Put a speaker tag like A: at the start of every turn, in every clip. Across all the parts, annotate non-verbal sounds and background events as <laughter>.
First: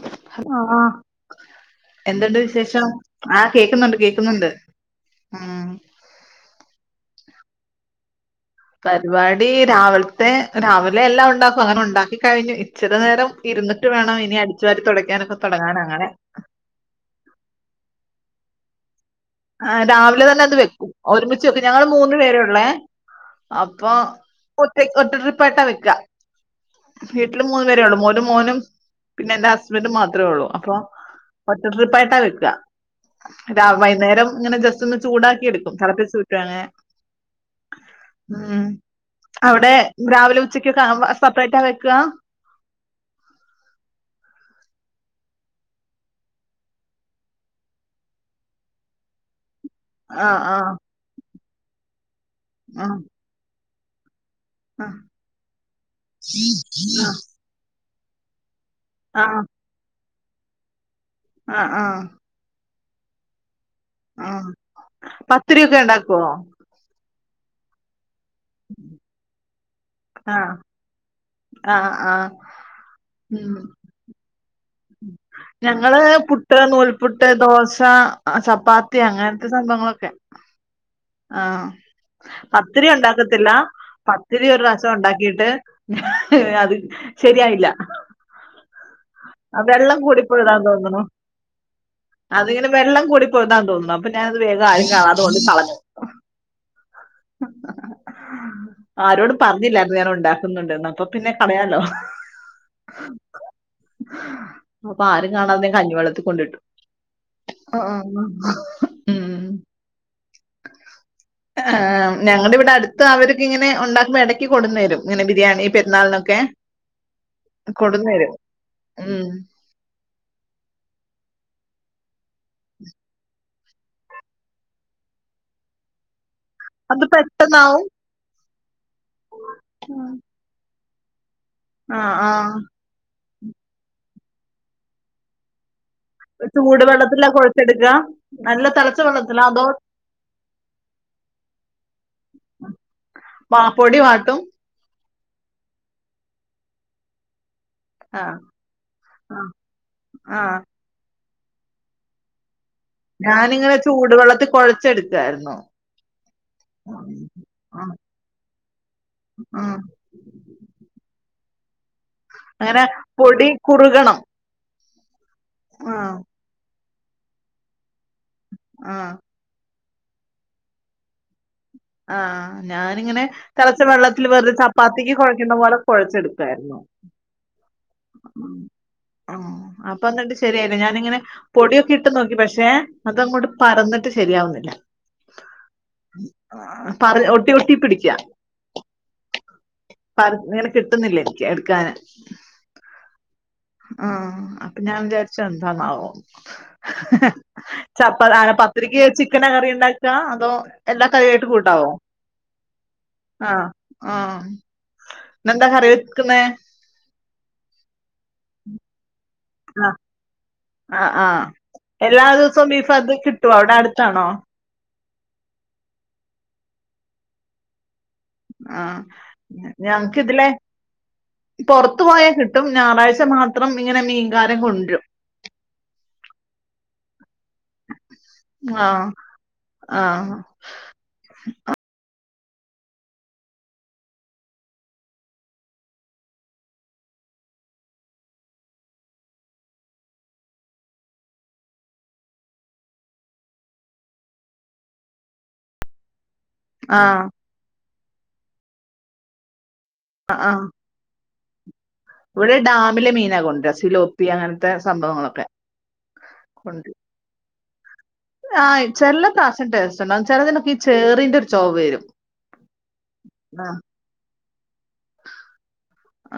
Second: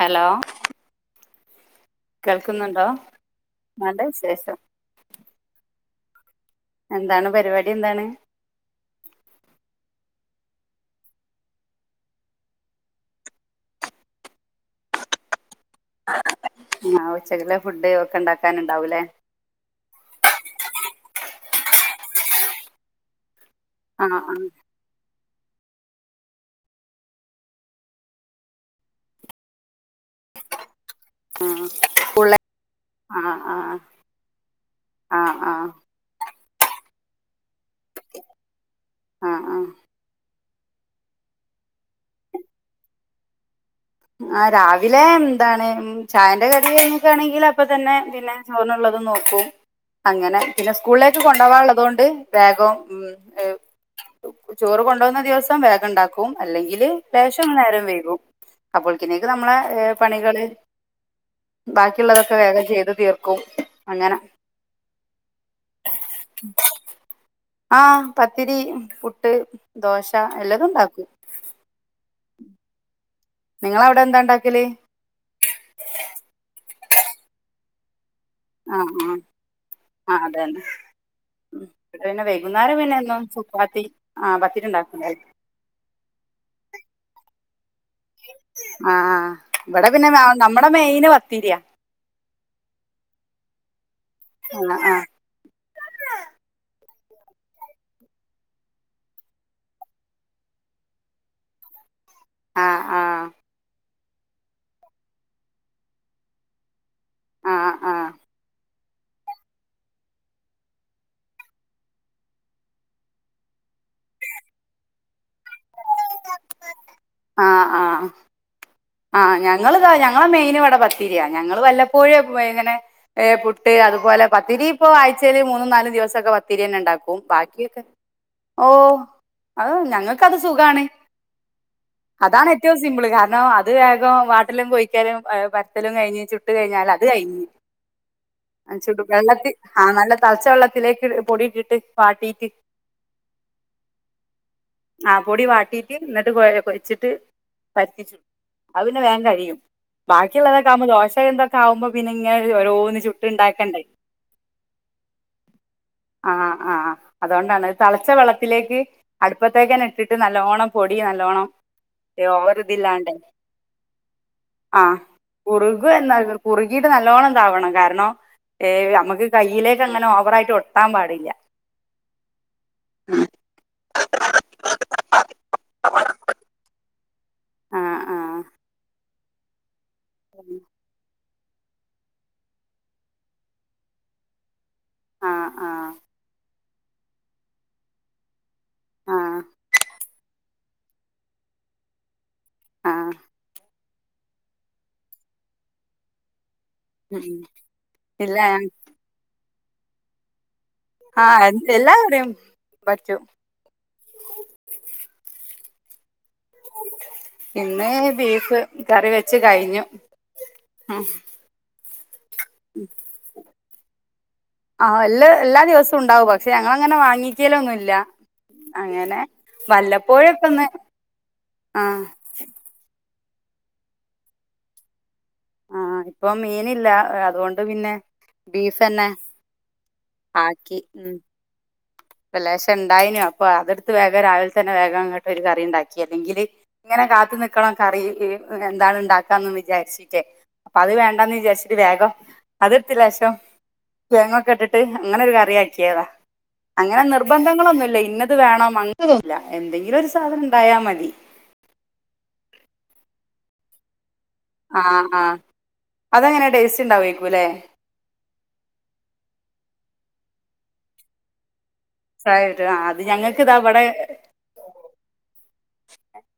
A: Hello
B: ആഹ് എന്ത്ണ്ട്
A: കേൾക്കുന്നുണ്ടോ
B: വിശേഷം ആ കേക്കുന്നുണ്ട്
A: നല്ല
B: കേക്കുന്നുണ്ട്
A: വിശേഷം
B: മ്മ്
A: എന്താണ് പരിവാടി എന്താണ്
B: പരിവാടി രാവിലത്തെ രാവിലെ എല്ലാം ഉണ്ടാക്കും അങ്ങനെ ഉണ്ടാക്കി കഴിഞ്ഞു ഇച്ചിരി നേരം ഇരുന്നിട്ട് വേണം ഇനി അടിച്ച് വാരി തൊടയ്ക്കാനൊക്കെ തൊടങ്ങാനങ്ങ
A: ആഹ് ഉച്ചക്കലെ ഫുഡ് ഒക്കെണ്ടാക്കാന് ഇണ്ടാവൂലേ
B: ആഹ് രാവിലെ തന്നെ അത് വെക്കും ഒരുമിച്ച് വെക്കും ഞങ്ങള് മൂന്ന് പേരെ ഒള്ളെ അപ്പൊ
A: ആ ആ ആ
B: ഒറ്റക്ക്‌ ഒറ്റ ട്രിപ്പായിട്ടാ വെയ്ക്കാ വീട്ടില് മൂന്ന് പേരേ ഉള്ളൂ ഒരു മോനും പിന്നെ എന്റെ ഹസ്ബൻറും മാത്രള്ളു അപ്പൊ ഒറ്റ ട്രിപ്പായിട്ടാ
A: സ്കൂളിലെ
B: വെയ്ക്ക
A: ആ ആ ആ
B: രാ വൈന്നേരം ഇങ്ങനെ ജസ്റ്റ് ഒന്ന്
A: ആ
B: ചൂടാക്കിയെടുക്കും
A: ആ
B: തെളപ്പിച്ച് ഊറ്റും അങ്ങനെ മ്മ്
A: ആ
B: അവിടെ രാവിലെ ഉച്ചക്കക്കെ സെപ്പറേറ്റ വെയ്ക്കാ
A: ആഹ് രാവിലെ എന്താണ് ഉം ചായന്റെ കടി കഴിഞ്ഞിട്ടാണെങ്കില് അപ്പതന്നെ പിന്നെ ചോറിനുള്ളത് നോക്കും അങ്ങനെ
B: ആഹ്
A: പിന്നെ
B: ആഹ്
A: സ്കൂളിലേക്ക് കൊണ്ടു പോവാനുള്ളതൊണ്ട് വേഗം
B: ആഹ്
A: ഉം എ ചോറ്
B: ആഹ്
A: കൊണ്ടുപോന്ന ദിവസം വേഗണ്ടാക്കും അല്ലെങ്കില് ലേഷം നേരം വൈകും അപ്പോൾക്കന്നേക്ക്
B: ആഹ്
A: നമ്മളെ പണികള്
B: ആഹ് ആഹ്
A: ബാക്കിയുള്ളത ക്കെ വേഗം ചെയ്ത് തീർക്കും അങ്ങനെ
B: ആഹ് പത്തിരിയൊക്കെ ഇണ്ടാക്കുവോ
A: ആഹ് പത്തിരി പുട്ട് ദോശ
B: ആഹ്
A: എല്ലതും ഉണ്ടാക്കും
B: ആഹ് ആഹ് ഉം
A: നിങ്ങളവിടെ എന്തായിണ്ടാക്കല്
B: ഞങ്ങള് പുട്ട് നൂൽപുട്ട് ദോശ ആ
A: ആഹ്
B: ചപ്പാത്തി
A: ആഹ്
B: അങ്ങനത്തെ സംഭങ്ങളൊക്കെ
A: ആഹ് അതന്നെ ഉം
B: ആഹ്
A: ഇവിടെ പിന്നെ വൈകുന്നേരം
B: പത്തിരി
A: പിന്നെ എന്നും
B: ഉണ്ടാക്കത്തില്ല
A: ചപ്പാത്തി ആഹ്
B: പത്തിരി ഒരു പ്രാശ്യം
A: ഉണ്ടാക്കും ആഹ്
B: ഉണ്ടാക്കിട്ട് അത് ശരിയായില്ല
A: ആഹ്
B: ആ,
A: ഇവിടെ
B: വെള്ളം
A: പിന്നെ നാം
B: കൂടിപ്പോയതാന്ന്
A: നമ്മടെ
B: തോന്നുണു
A: മെയിന് പത്തിരിയ
B: അതിങ്ങനെ വെള്ളം കൂടി പോയതാന്ന് തോന്നുന്നു അപ്പ ഞാനത് വേഗം
A: ആഹ്
B: ആരും കാണ കൊണ്ട് കളഞ്ഞ് ആരോടും പറഞ്ഞില്ലായിരുന്നു ഞാൻ ഒണ്ടാക്കുന്നുണ്ട്ന്ന് അപ്പപിന്നെ കളയാലോ
A: ആഹ് ആഹ്
B: അപ്പ ആരും കാണാതെ കഞ്ഞിവെള്ളത്തി കൊണ്ടിട്ടു
A: ആഹ് ആഹ് ആഹ്
B: ഉം. ഹാ ഞങ്ങടെ ഇവിടെടുത്ത് അവർക്കിങ്ങനെ ഒണ്ടാക്കുമ്പോ എടയ്ക്ക് കൊണ്ടുന്ന് തരും ഇങ്ങനെ ബിരിയാണി പെരുന്നാളി ക്കെ
A: ആഹ് ആഹ്
B: ഉം.
A: ആഹ് ഞങ്ങള് ഞങ്ങളെ മെയിന് ഇവിടെ പത്തിരിയാ ഞങ്ങള് വല്ലപ്പോഴേ ഇങ്ങനെ ഏഹ് പുട്ട് അതുപോലെ പത്തിരി ഇപ്പൊ ആഴ്ച്ചല് മൂന്നും നാല് ദിവസൊക്കെ പ ത്തിരിന്ന
B: അത്
A: ഇണ്ടാക്കും ബാക്കിയക്കെ
B: പെട്ടെന്നാവും
A: ഓ അത് ഞങ്ങക്കത് സുഖാണ്
B: ആ ആ
A: അതാണ് ഏറ്റവും സി സിമ്പിള് കാരണം അത് വേഗം വാട്ടിലും കൊയിക്കലും പ ത്തലും കഴിഞ്ഞ് ചുട്ട്
B: ചൂട്
A: കഴിഞ്ഞാലത്
B: വെള്ളത്തിലാ
A: കഴിഞ്ഞ്
B: കുഴച്ചെടുക്കുക നല്ല
A: ആ
B: തിളച്ച
A: ചുടു
B: വെള്ളത്തിലാ
A: വെള്ളത്തി
B: അതോ
A: ആഹ് നല്ല തെളച്ച വെള്ള ത്തിലേക്ക് പൊടിയൊക്കെട്ട് വാട്ടീട്ട്
B: പാ പൊടി വാട്ടും
A: ആഹ് പൊടി വാട്ടീട്ട് എന്നിട്ട് കൊഴ കൊയച്ചിട്ട് പരത്തിച്ചു
B: ആ
A: അത് പിന്നെ വേൻ
B: ആ,
A: കഴിയും
B: ആ
A: ബാക്കിയുള്ളതൊക്കെ ആവുമ്പോ ദോശന്തൊക്കെ ആവുമ്പോ പിന്നെ ഓരോന്ന്
B: ഞാനിങ്ങനെ
A: ചുട്ട്ണ്ടക്കണ്ടെ
B: ചൂടുവെള്ളത്തിൽ കുഴച്ചെടുക്കായിരുന്നു
A: ആഹ് ആഹ്
B: ഉം,
A: അതൊണ്ടാണ്
B: ഉം,
A: തെളച്ച വെള്ളത്തിലേക്ക്
B: ഉം.
A: അടുപ്പത്തേക്കന്ന ഇട്ടിട്ട് നല്ലോണം പൊടി നല്ലോണം ഓവർ
B: അങ്ങനെ
A: ദില്ലാണ്ടെ
B: പൊടി കുറുകണം
A: ആഹ്
B: ആ
A: കുറുകുന്നാ കുറുകിട്ട് നല്ലവോണം ഇതാവണം കാരണം ഏഹ്
B: ആഹ്
A: നമുക്ക് കയ്യിലേക്ക് അങ്ങനെ ഓവറായിട്ട് ഒട്ടാൻ പാടില്ല
B: ആഹ് ഞാനിങ്ങനെ തളച്ച വെള്ളത്തില് വെറുതെ ചപ്പാത്തിക്ക് കുഴയ്ക്കുന്ന പോലെ കുഴച്ചെടുത്തയിരുന്നു
A: ആഹ് ആഹ്
B: ആഹ് അപ്പൊന്നിട്ട് ശരിയയില്ല ഞാനിങ്ങനെ പൊടിയൊക്കെ ഇട്ട് നോക്കി പക്ഷെ അതങ്ങോട്ട് പറന്നിട്ട് ശരിയാവുന്നില്ല
A: ആഹ് ആഹ്
B: ആഹ് പറി ഒട്ടി ഒട്ടി പിടിക്കാ
A: ആഹ്
B: പറ ഇങ്ങനെ കിട്ടുന്നില്ല എനിക്ക് എടുക്കാന്
A: ആഹ്
B: ആഹ് അപ്പൊ ഞാൻ വിചാരിച്ച എന്താന്നാവോ
A: ഉം
B: ചപ്പ
A: ഇല്ല
B: അന പത്രിക്ക് ചിക്കന കറിണ്ടാക്ക അതോ?
A: ആ
B: <unintelligible> കൂട്ടാവോ
A: എല്ലാ കറിയും പറ്റും
B: ആഹ് ആഹ് ഇന്നെന്താ കറിവക്കുന്നേ?
A: ഇന്ന് ബീഫ് കറി വെച്ച് കഴിഞ്ഞു
B: ആഹ്
A: ഉം.
B: ആഹ് ആഹ് എല്ലാ ദിവസവും ബീഫ് അത് കിട്ടുവോ അവിടെ അടുത്താണോ?
A: ആഹ് എല്ല എല്ലാ ദിവസവും ഉണ്ടാവും പക്ഷെ ഞങ്ങളങ്ങനെ വാങ്ങിക്കല ഒന്നുല്ല.
B: ആഹ് ഞങ്ങക്ക്തിലെ
A: ഒന്ന് ആ
B: പുറത്തു പോയ കി ട്ടും ഞായറാഴ്ച മാത്രം ഇങ്ങനെ മീൻകാരൻ കൊണ്ടരും.
A: ആഹ് ഇപ്പൊ മീനില്ല അതുകൊ പിന്നെ
B: ആഹ്
A: ബീഫ്ന്നെ
B: ആഹ്
A: ആക്കി ലെശം ഉണ്ടയ്നി അപ്പൊ അതെടുത്ത് വേഗം രാവിലെ തന്നെ വേഗം അങ്ങോട്ട് ഒരു കറി ഉണ്ടാക്കി അല്ലെങ്കില് ഇങ്ങനെ കാത്തു നിക്കണം കറി എന്താണ് ഉണ്ടാക്കാന്ന് വിചാരിച്ചിട്ടേ. അപ്പ അത് വേണ്ടാന്ന് വിചാരിച്ചിട്ട് വേഗം അത്ടുത് ലേശം തേങ്ങൊക്കെ ഇട്ടിട്ട് അങ്ങനെ ഒരു കറിയക്കിയതാ അങ്ങനെ
B: ആഹ്
A: നിർബന്ധങ്ങളൊന്നുല്ല ഇന്നത് വേണം അങ്ങനൊന്നുല്ല എന്തെങ്കിലും ഒരു സാധനം
B: ആഹ്
A: ഉണ്ടായാ മതി.
B: ഇവിടെ ഡാമിലെ മീനാക്ക കൊണ്ടര സിലോ
A: ആഹ് ആഹ് അതെങ്ങനെ ടേസ്റ്റ്
B: കൊണ്ട്
A: ഉണ്ടാവേക്കുല്ലേ?
B: ആഹ് ചില പ്രാഷം ടേസ്റ്റ് ഉണ്ടാകും ചിലതിനൊക്കെ ഈ ചേറിന്റെ ഒരു ചൊവരും
A: അത് ഞങ്ങൾക്ക് ഇതാ വടെ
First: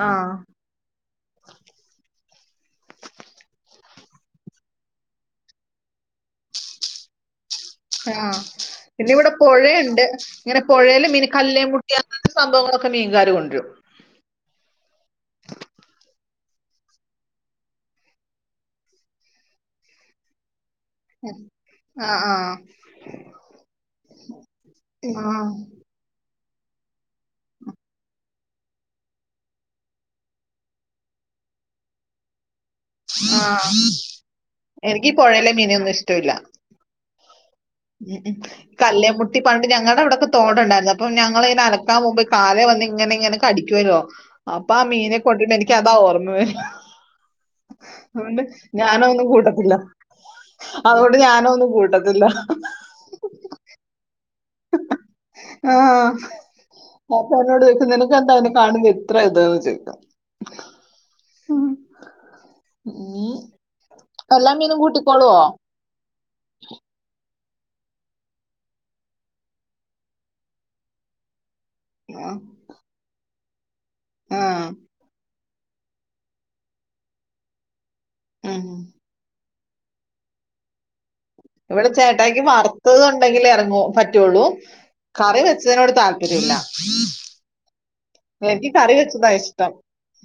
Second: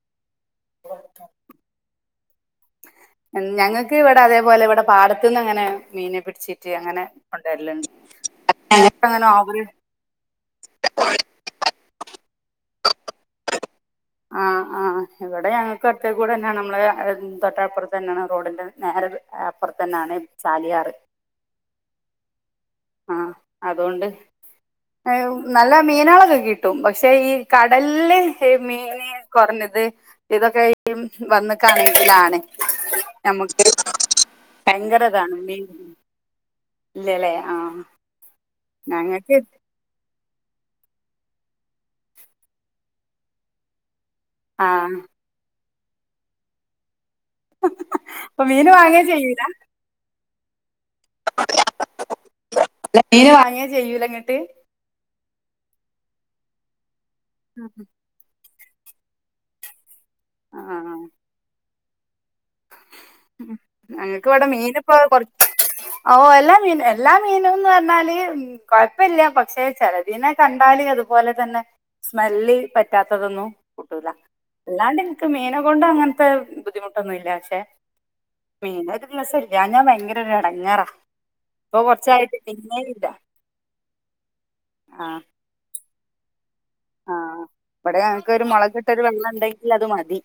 B: ആഹ്
A: ഞങ്ങക്ക് ഇവിടെ അതേപോലെ ഇവിടെ പാടത്തു നിന്ന് അങ്ങനെ മീനെ പിടിച്ചീട്ട് അങ്ങനെ കൊണ്ടാരിലുണ്ട്.
B: ആഹ് പിന്ന ഇവിടെ പുഴയുണ്ട്. ഇങ്ങനെ പുഴൽ മീന കല്ലേയും മുട്ടി അങ്ങത്തെ സംഭവങ്ങളൊക്കെ മീൻകാര് കൊണ്ടരും.
A: ആഹ് ആഹ് ആ ഇവിടെ ഞങ്ങൾക്ക് അടുത്തേ കൂടെ തന്നെയാണ് നമ്മള് തൊട്ടപ്പുറത്ത് തന്നെയാണ് റോഡിന്റെ നേരെ അപ്പുറത്ത്ന്നെയാണ്. ചാലിയാറ്
B: ആഹ് ആഹ്
A: ആഹ് അതുകൊണ്ട്
B: ആഹ്
A: നല്ല മീനാളക്കെ കി കിട്ടും പക്ഷെ ഈ കടല്ല് മീൻ കുറഞ്ഞത് ഇതൊക്കെ വന്ന കാണെങ്കിലാണ് നമുക്ക്
B: ആഹ് എനിക്ക് ഈ
A: ഭയങ്കരതാണ്
B: പൊഴേലെ
A: മീൻ
B: മീനൊന്നും ഇഷ്ടവില്ല
A: ഇല്ലല്ലേ ആഹ്
B: ഉം കല്
A: ഞങ്ങൾക്ക്
B: മുട്ടി പണ്ട് ഞങ്ങളുടെ അവിടെ തോട്ടണ്ടായിരുന്നു അപ്പൊ ഞങ്ങതിന അലക്കാൻ പോവുമ്പോ കാല വന്ന് ഇങ്ങനെ ഇങ്ങനെ കടിക്കുവല്ലോ അപ്പൊ ആഹ് മീന ണ്ട എനിക്കതാ ഓർമ്മേ അതുകൊണ്ട്
A: അപ്പൊ മീന്
B: ഞാന
A: വാങ്ങേ
B: അത്ഒന്നും
A: ചെയ്യൂല
B: കൂട്ടത്തില്ല. അതുകൊണ്ട് ഞാനൊന്നും കൂട്ടത്തില്ല.
A: മീന് വാങ്ങിയ ചെയ്യൂലങ്ങോട്ട്.
B: ആഹ് <unintelligible> എന്താ അതിനെ കാണമ്പ ത്ര ഇത്ന്ന് ചോദിക്കും.
A: ആഹ്
B: ഉം. നീ
A: ഉം ഞങ്ങൾക്ക് ഇവിടെ
B: എല്ലാ
A: മീൻ
B: മീനും
A: ഇപ്പ കൊറ
B: കൂട്ടിക്കോളുവോ
A: ഓ എല്ലാ മീൻ എല്ലാം മീനുംന്ന് പറഞ്ഞാല് കൊഴപ്പല്ല പക്ഷെ ചെലതിനനെ കണ്ടാല അതുപോലെ തന്നെ.
B: ആ
A: സ്മെല്ല് പറ്റാത്തതൊന്നും കൂട്ടൂല
B: ആ,
A: അല്ലാണ്ട് നിക്ക് മീന കൊണ്ട് അങ്ങനെ ത്തെ ബുദ്ധിമുട്ടൊന്നുമല്ല പക്ഷെ
B: ഉം.
A: മീന് ഒരു ദിവസം ഇല്ല ഞാൻ ഭയങ്കര ഇടങ്ങോറാ.
B: ഇവിടെ ചേട്ടയ്ക്ക് വറുത്തത് ഉണ്ടെങ്കിൽ ഇറങ്ങ പറ്റുള്ളൂ
A: ആഹ്
B: കറി വെച്ചതിനോട് താല്
A: ആഹ് ഇവിടെ ഞങ്ങക്ക് ഒരു
B: എനിക്ക് കറി
A: മുളകിട്ടൊരു
B: വെച്ചതാ
A: വെള്ളം
B: ഇഷ്ടം.
A: ഉണ്ടെങ്കിൽ അത് മതി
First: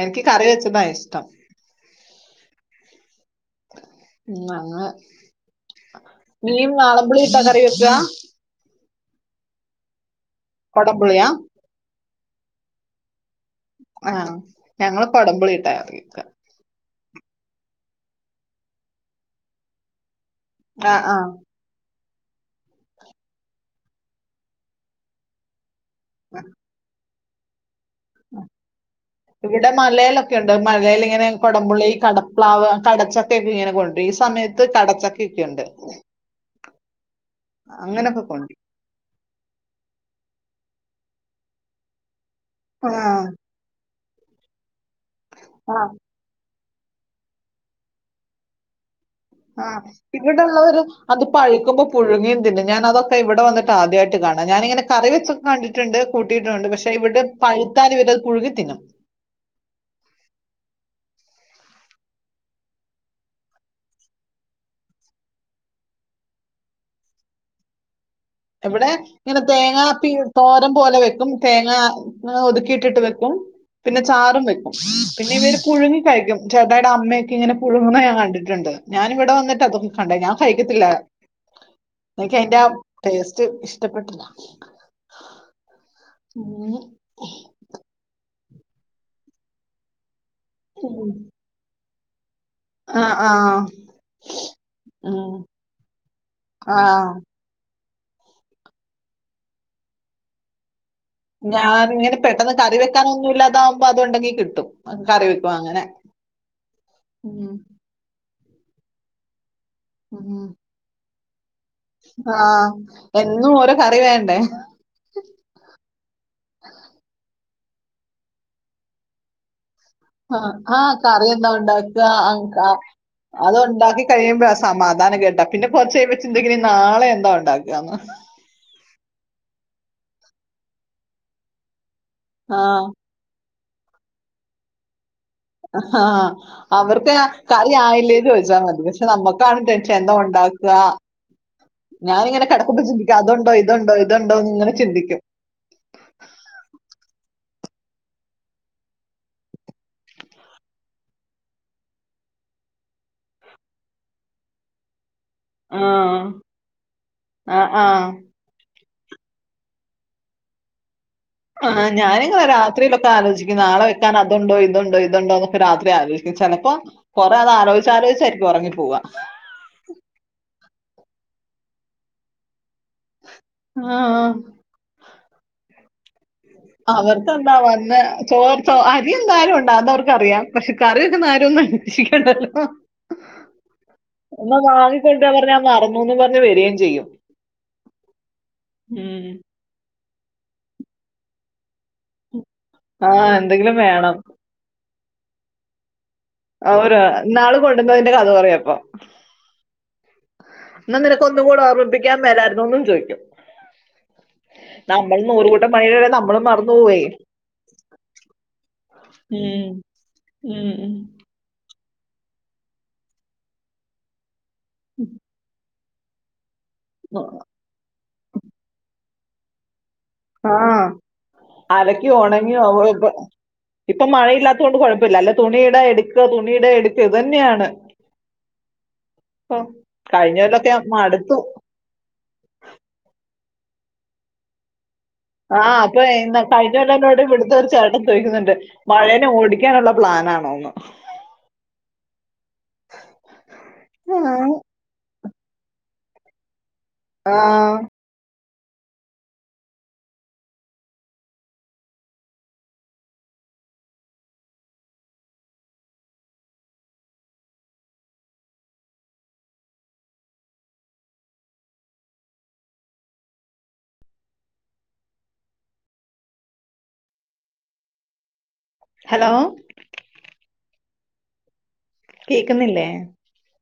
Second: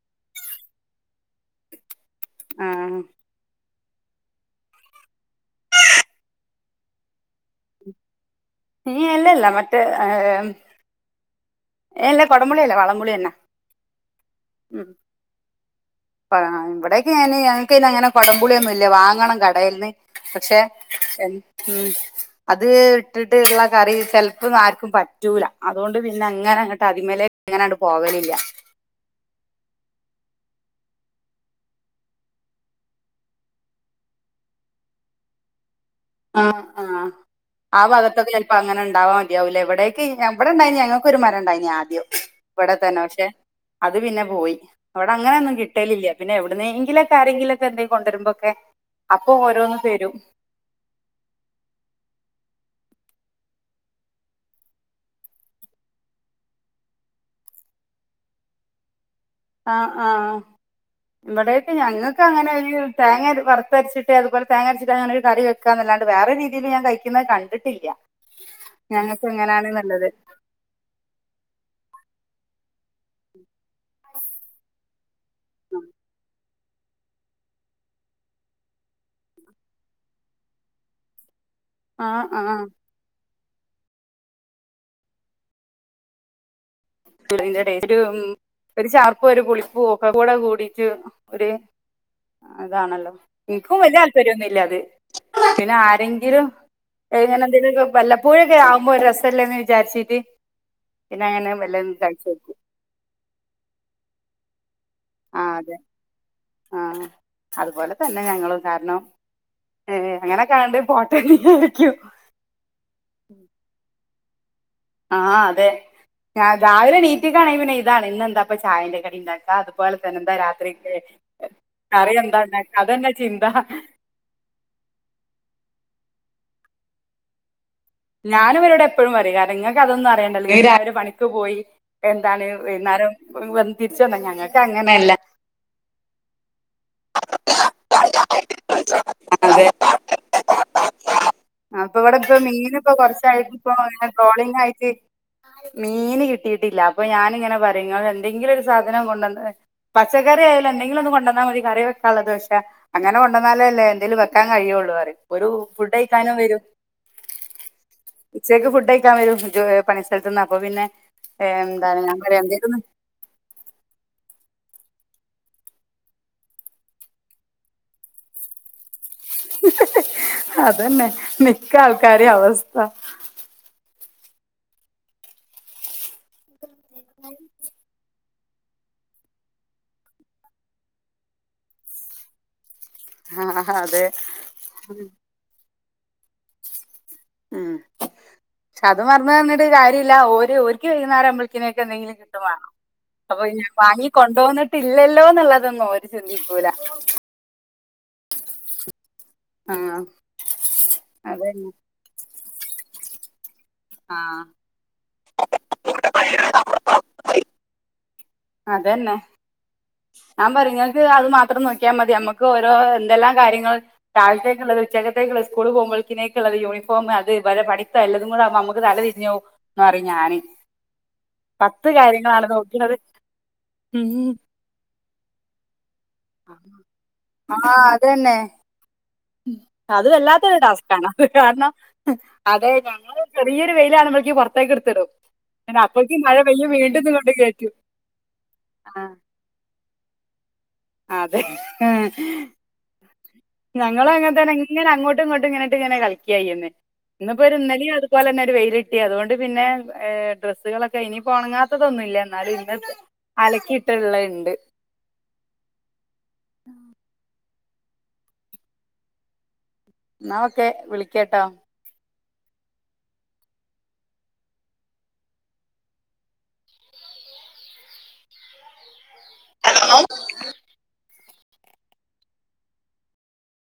B: എനിക്ക് കറി വെച്ചതാ ഇഷ്ടം.
A: ആഹ്
B: ഉം <unintelligible> മീൻ വാളളമ്പുളി ഇട്ടാ കറി വെക്കാ?
A: നീ അല്ല ല്ല മറ്റേ ഹാ.
B: കൊടമ്പുളിയ?
A: എല്ല കുടപുള്ളിയല്ല, വളൺപുളിയ.
B: ആ
A: ഉം
B: ഞങ്ങള് കൊടംപുളി ഇട്ടാ കറി വെക്കുക
A: പറ ഇവിടെക്കന ഞന് - ന്ന് അങ്ങനെ കൊടംപുളിയൊന്നും, ഇല്ല വാങ്ങണം കടയിൽ നിന്ന് പക്ഷെ,
B: ആ ആ
A: ഉം അത് ഇട്ടിട്ട്ള്ള കറി ചെലപ്പ- ആർക്കും പറ്റൂല അതുകൊണ്ട്- ഇങ്ങനെങ്ങട്ട് അതിമലക്ക്ങ്ങനണ്ട് പോവലില്ല.
B: ഇവിടെ മലയിലൊക്കെ ഉണ്ട് മലൽ ഇങ്ങനെ കൊടമ്പുള്ളി കടപ്ലാവ്, കടച്ചൊക്കെൊക്കെ ഇങ്ങനെ- കൊണ്ട് ഈ സമയത്ത്- അത് കടച്ചാക്കി ഒക്കെ ഉണ്ട്.
A: ആഹ, ആഹ, ആഹാ
B: അങ്ങനൊക്കെ
A: ഭാഗത്തൊക്കെ ചിലപ്പോ
B: കൊണ്ടുവരും
A: അങ്ങനെ ഉണ്ടാവാൻ പറ്റ- അവേ എവിടേക്ക് എവിടെ ഇണ്ടായിന് ഞങ്ങൾക്ക് ഒരു മരം- ഉണ്ടായിനീ ആദ്യം ഇവിടെ
B: ആ
A: തന്നെ പക്ഷെ- അത് പിന്നെ പോയി അവിടെ- അങ്ങനെന്നും
B: ആ
A: കിട്ടലില്ല. പിന്നെ, എവിടുന്നെങ്കിലൊക്കെ- ആരെങ്കിലൊക്കെന്തങ്കും- കൊണ്ടുവരുമ്പോക്കെ.
B: ആഹ ഇവിടല്ലോരും. അത് പഴക്കുമ്പോ പുഴുങ്ങിയും തിന്നും ഞാൻ അതൊക്കെ ഇവിടെ വന്നട്ട് ആദ്യമായിട്ട് കാണാം. ഞാനിങ്ങനെ കറി വെച്- കണ്ടിട്ടുണ്ട് കൂട്ടിയിട്ടുണ്ട് പക്ഷെ, ഇവിടെ പഴുത്താ ഇവരത് പുഴുങ്ങട്ടു ത്തിന്നും.
A: ആഹ, ആഹ, ഇവിടേക്ക് ഞങ്ങൾക്ക് അങ്ങനെ ഒരു തേങ്ങ വറുത്തരച്ചിട്ടേ, അതുപോല തേങ്ങരച്ചിട്ട് അങ്ങനെ ഒരു കറിവെക്കും. കക്കാന്നല്ലാണ്ട് വേറെ രീതിയി- ഞാൻ കഴിക്കുന്നത് കണ്ടിട്ടില്ല.
B: എവിടെ
A: ഞങ്ങൾക്ക്
B: ഇങ്ങനെ
A: എങ്ങനെയാണെന്നുള്ളത്
B: തേങ്ങാപ്പീ- തോരം പോലെ വെക്കും തേങ്ങ- ഒതുക്കിയിട്ടിട്ട് വെക്കും, പിന്നെ ചാറും വെക്കും. പിന്നെ ഇവര് പുഴുങ്ങി കഴിക്കും. ചേട്ടായടെ അമ്മൊക്കെ ഇങ്ങനെ പുഴുങ്ങണ ഞാൻ കണ്ടിട്ടുണ്ട്. ഞാൻ ഇവിടെ വന്നിട്ട്തൊക്കെ കണ്ട ഞാൻ കഴിക്കത്തില്ല.
A: <inaudible> ആ
B: <unintelligible> ടേസ്റ്റ് ഇഷ്ടപ്പെട്ടില്ല ഉം.
A: ഇതിന്റെ ടേസ്റ്റ ഒരു ചാർപ് ഒരു പൊളിപ് ഒക്കെ കൂടെ കൂ- പഠിച്ചു
B: ഉം.
A: ഒ-
B: ആ
A: അതാണല്ലോ
B: ആ
A: നിക്കും വലിയ- താല്പര്യന്നുല്ല അത്
B: ഉം.
A: പിന്നെ, ആരെങ്കിലും-
B: ആ
A: എങ്ങനെ എന്തെങ്കിലൊക്കെ വല്ല പുഴൊക്കെ ആവുമ്പോ ഒരു രസമല്ലേന്ന് വിചാരിച്ചീട്ട്-
B: ഞാൻ ഇങ്ങനെ പെട്ടെന്ന് കറി- വെക്കാനൻ ഒന്നും ഇല്ലാതാവുമ്പോ അത്, ഉണ്ടെങ്കി കിട്ടും. കറി
A: ആ
B: വെക്കും,
A: അതെ
B: അങ്ങനെ
A: ആ
B: ഉ.
A: അതുപോലെ തന്നെ ഞങ്ങളും കാരണം ഹേ അങ്ങനെക്കണ്ട് പോട്ടന്ന് വിചാരിക്കും.
B: ആഹാ എന്നും ഓരോ കറി വേണ്ടേ.
A: ആഹ് അതെ ഞാൻ രാവിലെ നീറ്റി- കാണെ പിന്നെ ഇതാണ് ഇന്നെന്താപ്പ ചായന്റെ കടി ഉണ്ടാക്കാ, അങ്ങനെ. ഇപോലെ തന്നെ എന്താ
B: ആ
A: രാത്രി
B: ആ കറി എന്താ ഉണ്ടാക്കുക
A: കറി
B: ആ,
A: എന്താണ്ട
B: ക-
A: അതന്നെ ചിന്ത.
B: അത് ഉണ്ടാക്കി കഴിയുമ്പോ ആ സമാധാനം കേട്ടാ, പിന്നെ പുറച്ച കഴപ്പ ചിന്തക്കണ നാളെ എന്താ ഉണ്ടാക്കുകന്നാ.
A: ഞാനും ഇര ഇവിടെ എപ്പോഴും വര കാരണം നിങ്ങൾക്ക് അതൊന്നും അറിയണ്ടല്ല, രാവിലെ പണിക്ക് പോയി എന്താണ്
B: ആ
A: വുന്നേരം. വ തിരിച്ച് വതന്നാ, ഞങ്ങൾക്ക് അങ്ങനെയല്ല.
B: ആഹ അവർക്ക് കറി ആയില്ലേ, ചോദിച്ചാൽ മതി പക്ഷെ, നമ്മുക്കാണ് ടെൻഷൻ എന്താ ഉണ്ടാക്കുക.
A: അപ്പൊ ഇവിടെ
B: ഞാന
A: ഇപ്പ
B: ഇങ്ങനെ
A: മീന്
B: കെടക്കുമ്പ -
A: ഇപ്പൊ
B: ചിന്തിക്കും
A: കൊറച്ചായിട്ട്
B: അതുണ്ടോ,
A: ഇപ്പൊ
B: ഇതുണ്ടോ,
A: ഇങ്ങനെ
B: ഇതുണ്ടോ, എന്ന്
A: ട്രോളിംഗ്
B: ഇങ്ങനെ.
A: ആയിട്ട്
B: ചിന്തിക്കും
A: മീന് കിട്ടിട്ടില്ല അപ്പോ ഞാനിങ്ങനെ, പറയ എന്തെങ്കിലും ഒരു സാധനം കൊണ്ടന്ന്. പച്ചക്കറി ആയാലോ, എന്തെങ്കിലും ഒന്ന് കൊണ്ട വന്നാൽ മതി കറി വെക്കാഉള്ളതൊക്കെ. അങ്ങനെ കൊണ്ടന്നാല അല്ലേ, എന്തേലും വെക്കാൻ കഴുവുള്ളൂ അറിയാ. ഒരു
B: ആ
A: ഫുഡ് കഴിക്കാനോ വരൂ.
B: ആ ആ
A: ഉച്ചക്ക് ഫുഡ് കഴക്കാൻ വരും, പണിസ്ഥത്തുനിന്ന് അപ്പോ പിന്നെ എന്താണ്, എന്തന്ന്-
B: ആലോക്കും നാളെ വെക്കാൻ- അതുണ്ടോ, ഇതുണ്ടോ, ഇതുണ്ടോ എന്നൊക്കെ രാത്രി ആലോചിക്കും. ചിലപ്പോ- കൊറേ അത ആലോയി- ആലോചിച്ചായിരിക്കും ഉറങ്ങി പോവാ.
A: അതന്നെ മിക്ക ആൾക്കാരുടെ അവസ്ഥ.
B: ആഹ്.. അവർക്കെന്താ വന്ന് ചോർ ചോ അരി എന്തായാലും ഉണ്ടാന്ത അവർക്ക് അറിയാം പക്ഷെ കറി വെക്കെ ആരും ഒന്നും അന്വേഷിക്കേണ്ടല്ലോ-
A: ആഹ് അതെ
B: എന്നാ വാങ്ങിക്കൊണ്ട് പറഞ്ഞാ മറന്നൂന്ന് പറഞ്ഞ് വരയും ചെയ്യും.
A: ഉം. അത്
B: ഉം.
A: മറന്നുറഞ്ഞിട്ടാകാര്യല്ല ഒരു ഒരിക്ക് കഴുന്നേര ആരംമ്പളിക്കിനൊക്കെ എന്തെങ്കിലും കിട്ടും വേ-
B: ആ
A: അപ്പൊ ഞാൻ
B: എന്തെങ്കിലും
A: വാങ്ങി
B: വേണം
A: കൊണ്ട വന്നിട്ടില്ലല്ലോന്നുള്ളതൊന്നും ഓൽ
B: ഔര ഇനാളി കൊണ്ടുവന്നോതിന്റെ കഥ പറയപ്പൊ.
A: ആഹ്
B: എന്നാ നിനക്ക് ഒന്നും കൂടെ
A: അതന്നെ
B: ഓർമ്മിപ്പിക്കാൻ മേലായിരുന്നൊന്നും ചോയിക്കും.
A: ആഹ്
B: നമ്മള് നൂറൂകൂട്ടം പണിടെ നമ്മളും മറന്നു പോവേ
A: അതന്നെ.
B: ഉം.
A: ഞാൻ
B: ഉം.
A: പറഞ്ഞൾക്ക് അത് മാത്രം നോക്കിയാ മതി നമ്മക്ക് ഓരോ എന്തെല്ലാം കാര്യങ്ങള് തഴ്ത്തേ അത് <unintelligible> ചച്ചകതക സ്കൂൾ പോൾക്പിനേക്ക്ള്ള്ത് യൂണിഫോം അത്
B: ഉം.
A: വരെ പണി ല്ലതുംകുടെ നമക്ക് തല തിരിഞ്ഞോം. എന്നറയും ഞാന്
B: ആഹ്
A: പത്ത്
B: അലക്കി
A: കാര്യങ്ങളാണ് നോക്കുന്നത്
B: ഒണങ്ങിവരുമ്പഴ്തെ ഇപ്പൊ
A: ഉം.
B: മഴയില്ലാ ത്തോണ്ട് കുഴപ്പില്ല അല്ലെ തുണിയിട എടുക്ക തുണിയിട എടുക്ക ഇത് തന്നെയാണ്.
A: ഉം
B: ഇപ്പൊ
A: അത്
B: കഴിഞ്ഞ
A: വല്ലാത്തൊരു
B: കൊല്ലൊക്കെ
A: ടാസ്ക് ആണ്
B: മടുത്തു
A: കാരണം അതെ ഞങ്ങള് ചെറിയൊരു വെയില കാണ്പോളക്ക് പുറത്തേക്ക് എടുത്തിടും.
B: ആഹ്
A: പിന്നെ
B: അപ്പൊ ഇ
A: അപ്പോഴേക്കും മഴ പെയ്യും
B: കഴിഞ്ഞ
A: വീണ്ടും
B: കൊല്ലനോട്
A: കൊണ്ട്
B: ഇവിടുത്തെരു
A: കയറ്റും
B: ചേട്ടൻ ചോയിക്കുന്നുണ്ട്
A: ആ
B: മഴേന ഓടി ടിക്കാനുള്ള പ്ലാനാണോന്ന്.
A: അതെ ഞങ്ങള് അങ്ങെ തന്നെ- ഇങ്ങനെ അങ്ങോട്ടും ഇങ്ങോട്ടും ഇങ്ങോട്ട് ഇങ്ങനെ കളിക്കായിന്നേ
B: ആ
A: ഇങ്ങ്ക്ക് രു <unintelligible> ഇലി ഇതുപോലെ തന്നെ ഒരു വെയിലിട്ടി അതുകൊണ്ട് പിന്നെ ഡ്രസ്സുകളൊക്കെ ഇനി പോണങ്ങാത്തതൊന്നും ഇല്ല എന്നാലു ഇന്ന് അലക്കിയിട്ടുള്ള ഉണ്ട്. ആഹ് എന്നാ ഒക്കെ വിളിക്കേട്ടോ.
B: ഹലോ
A: ഹലോ..
B: കേക്ക്ന്നില്ലേ?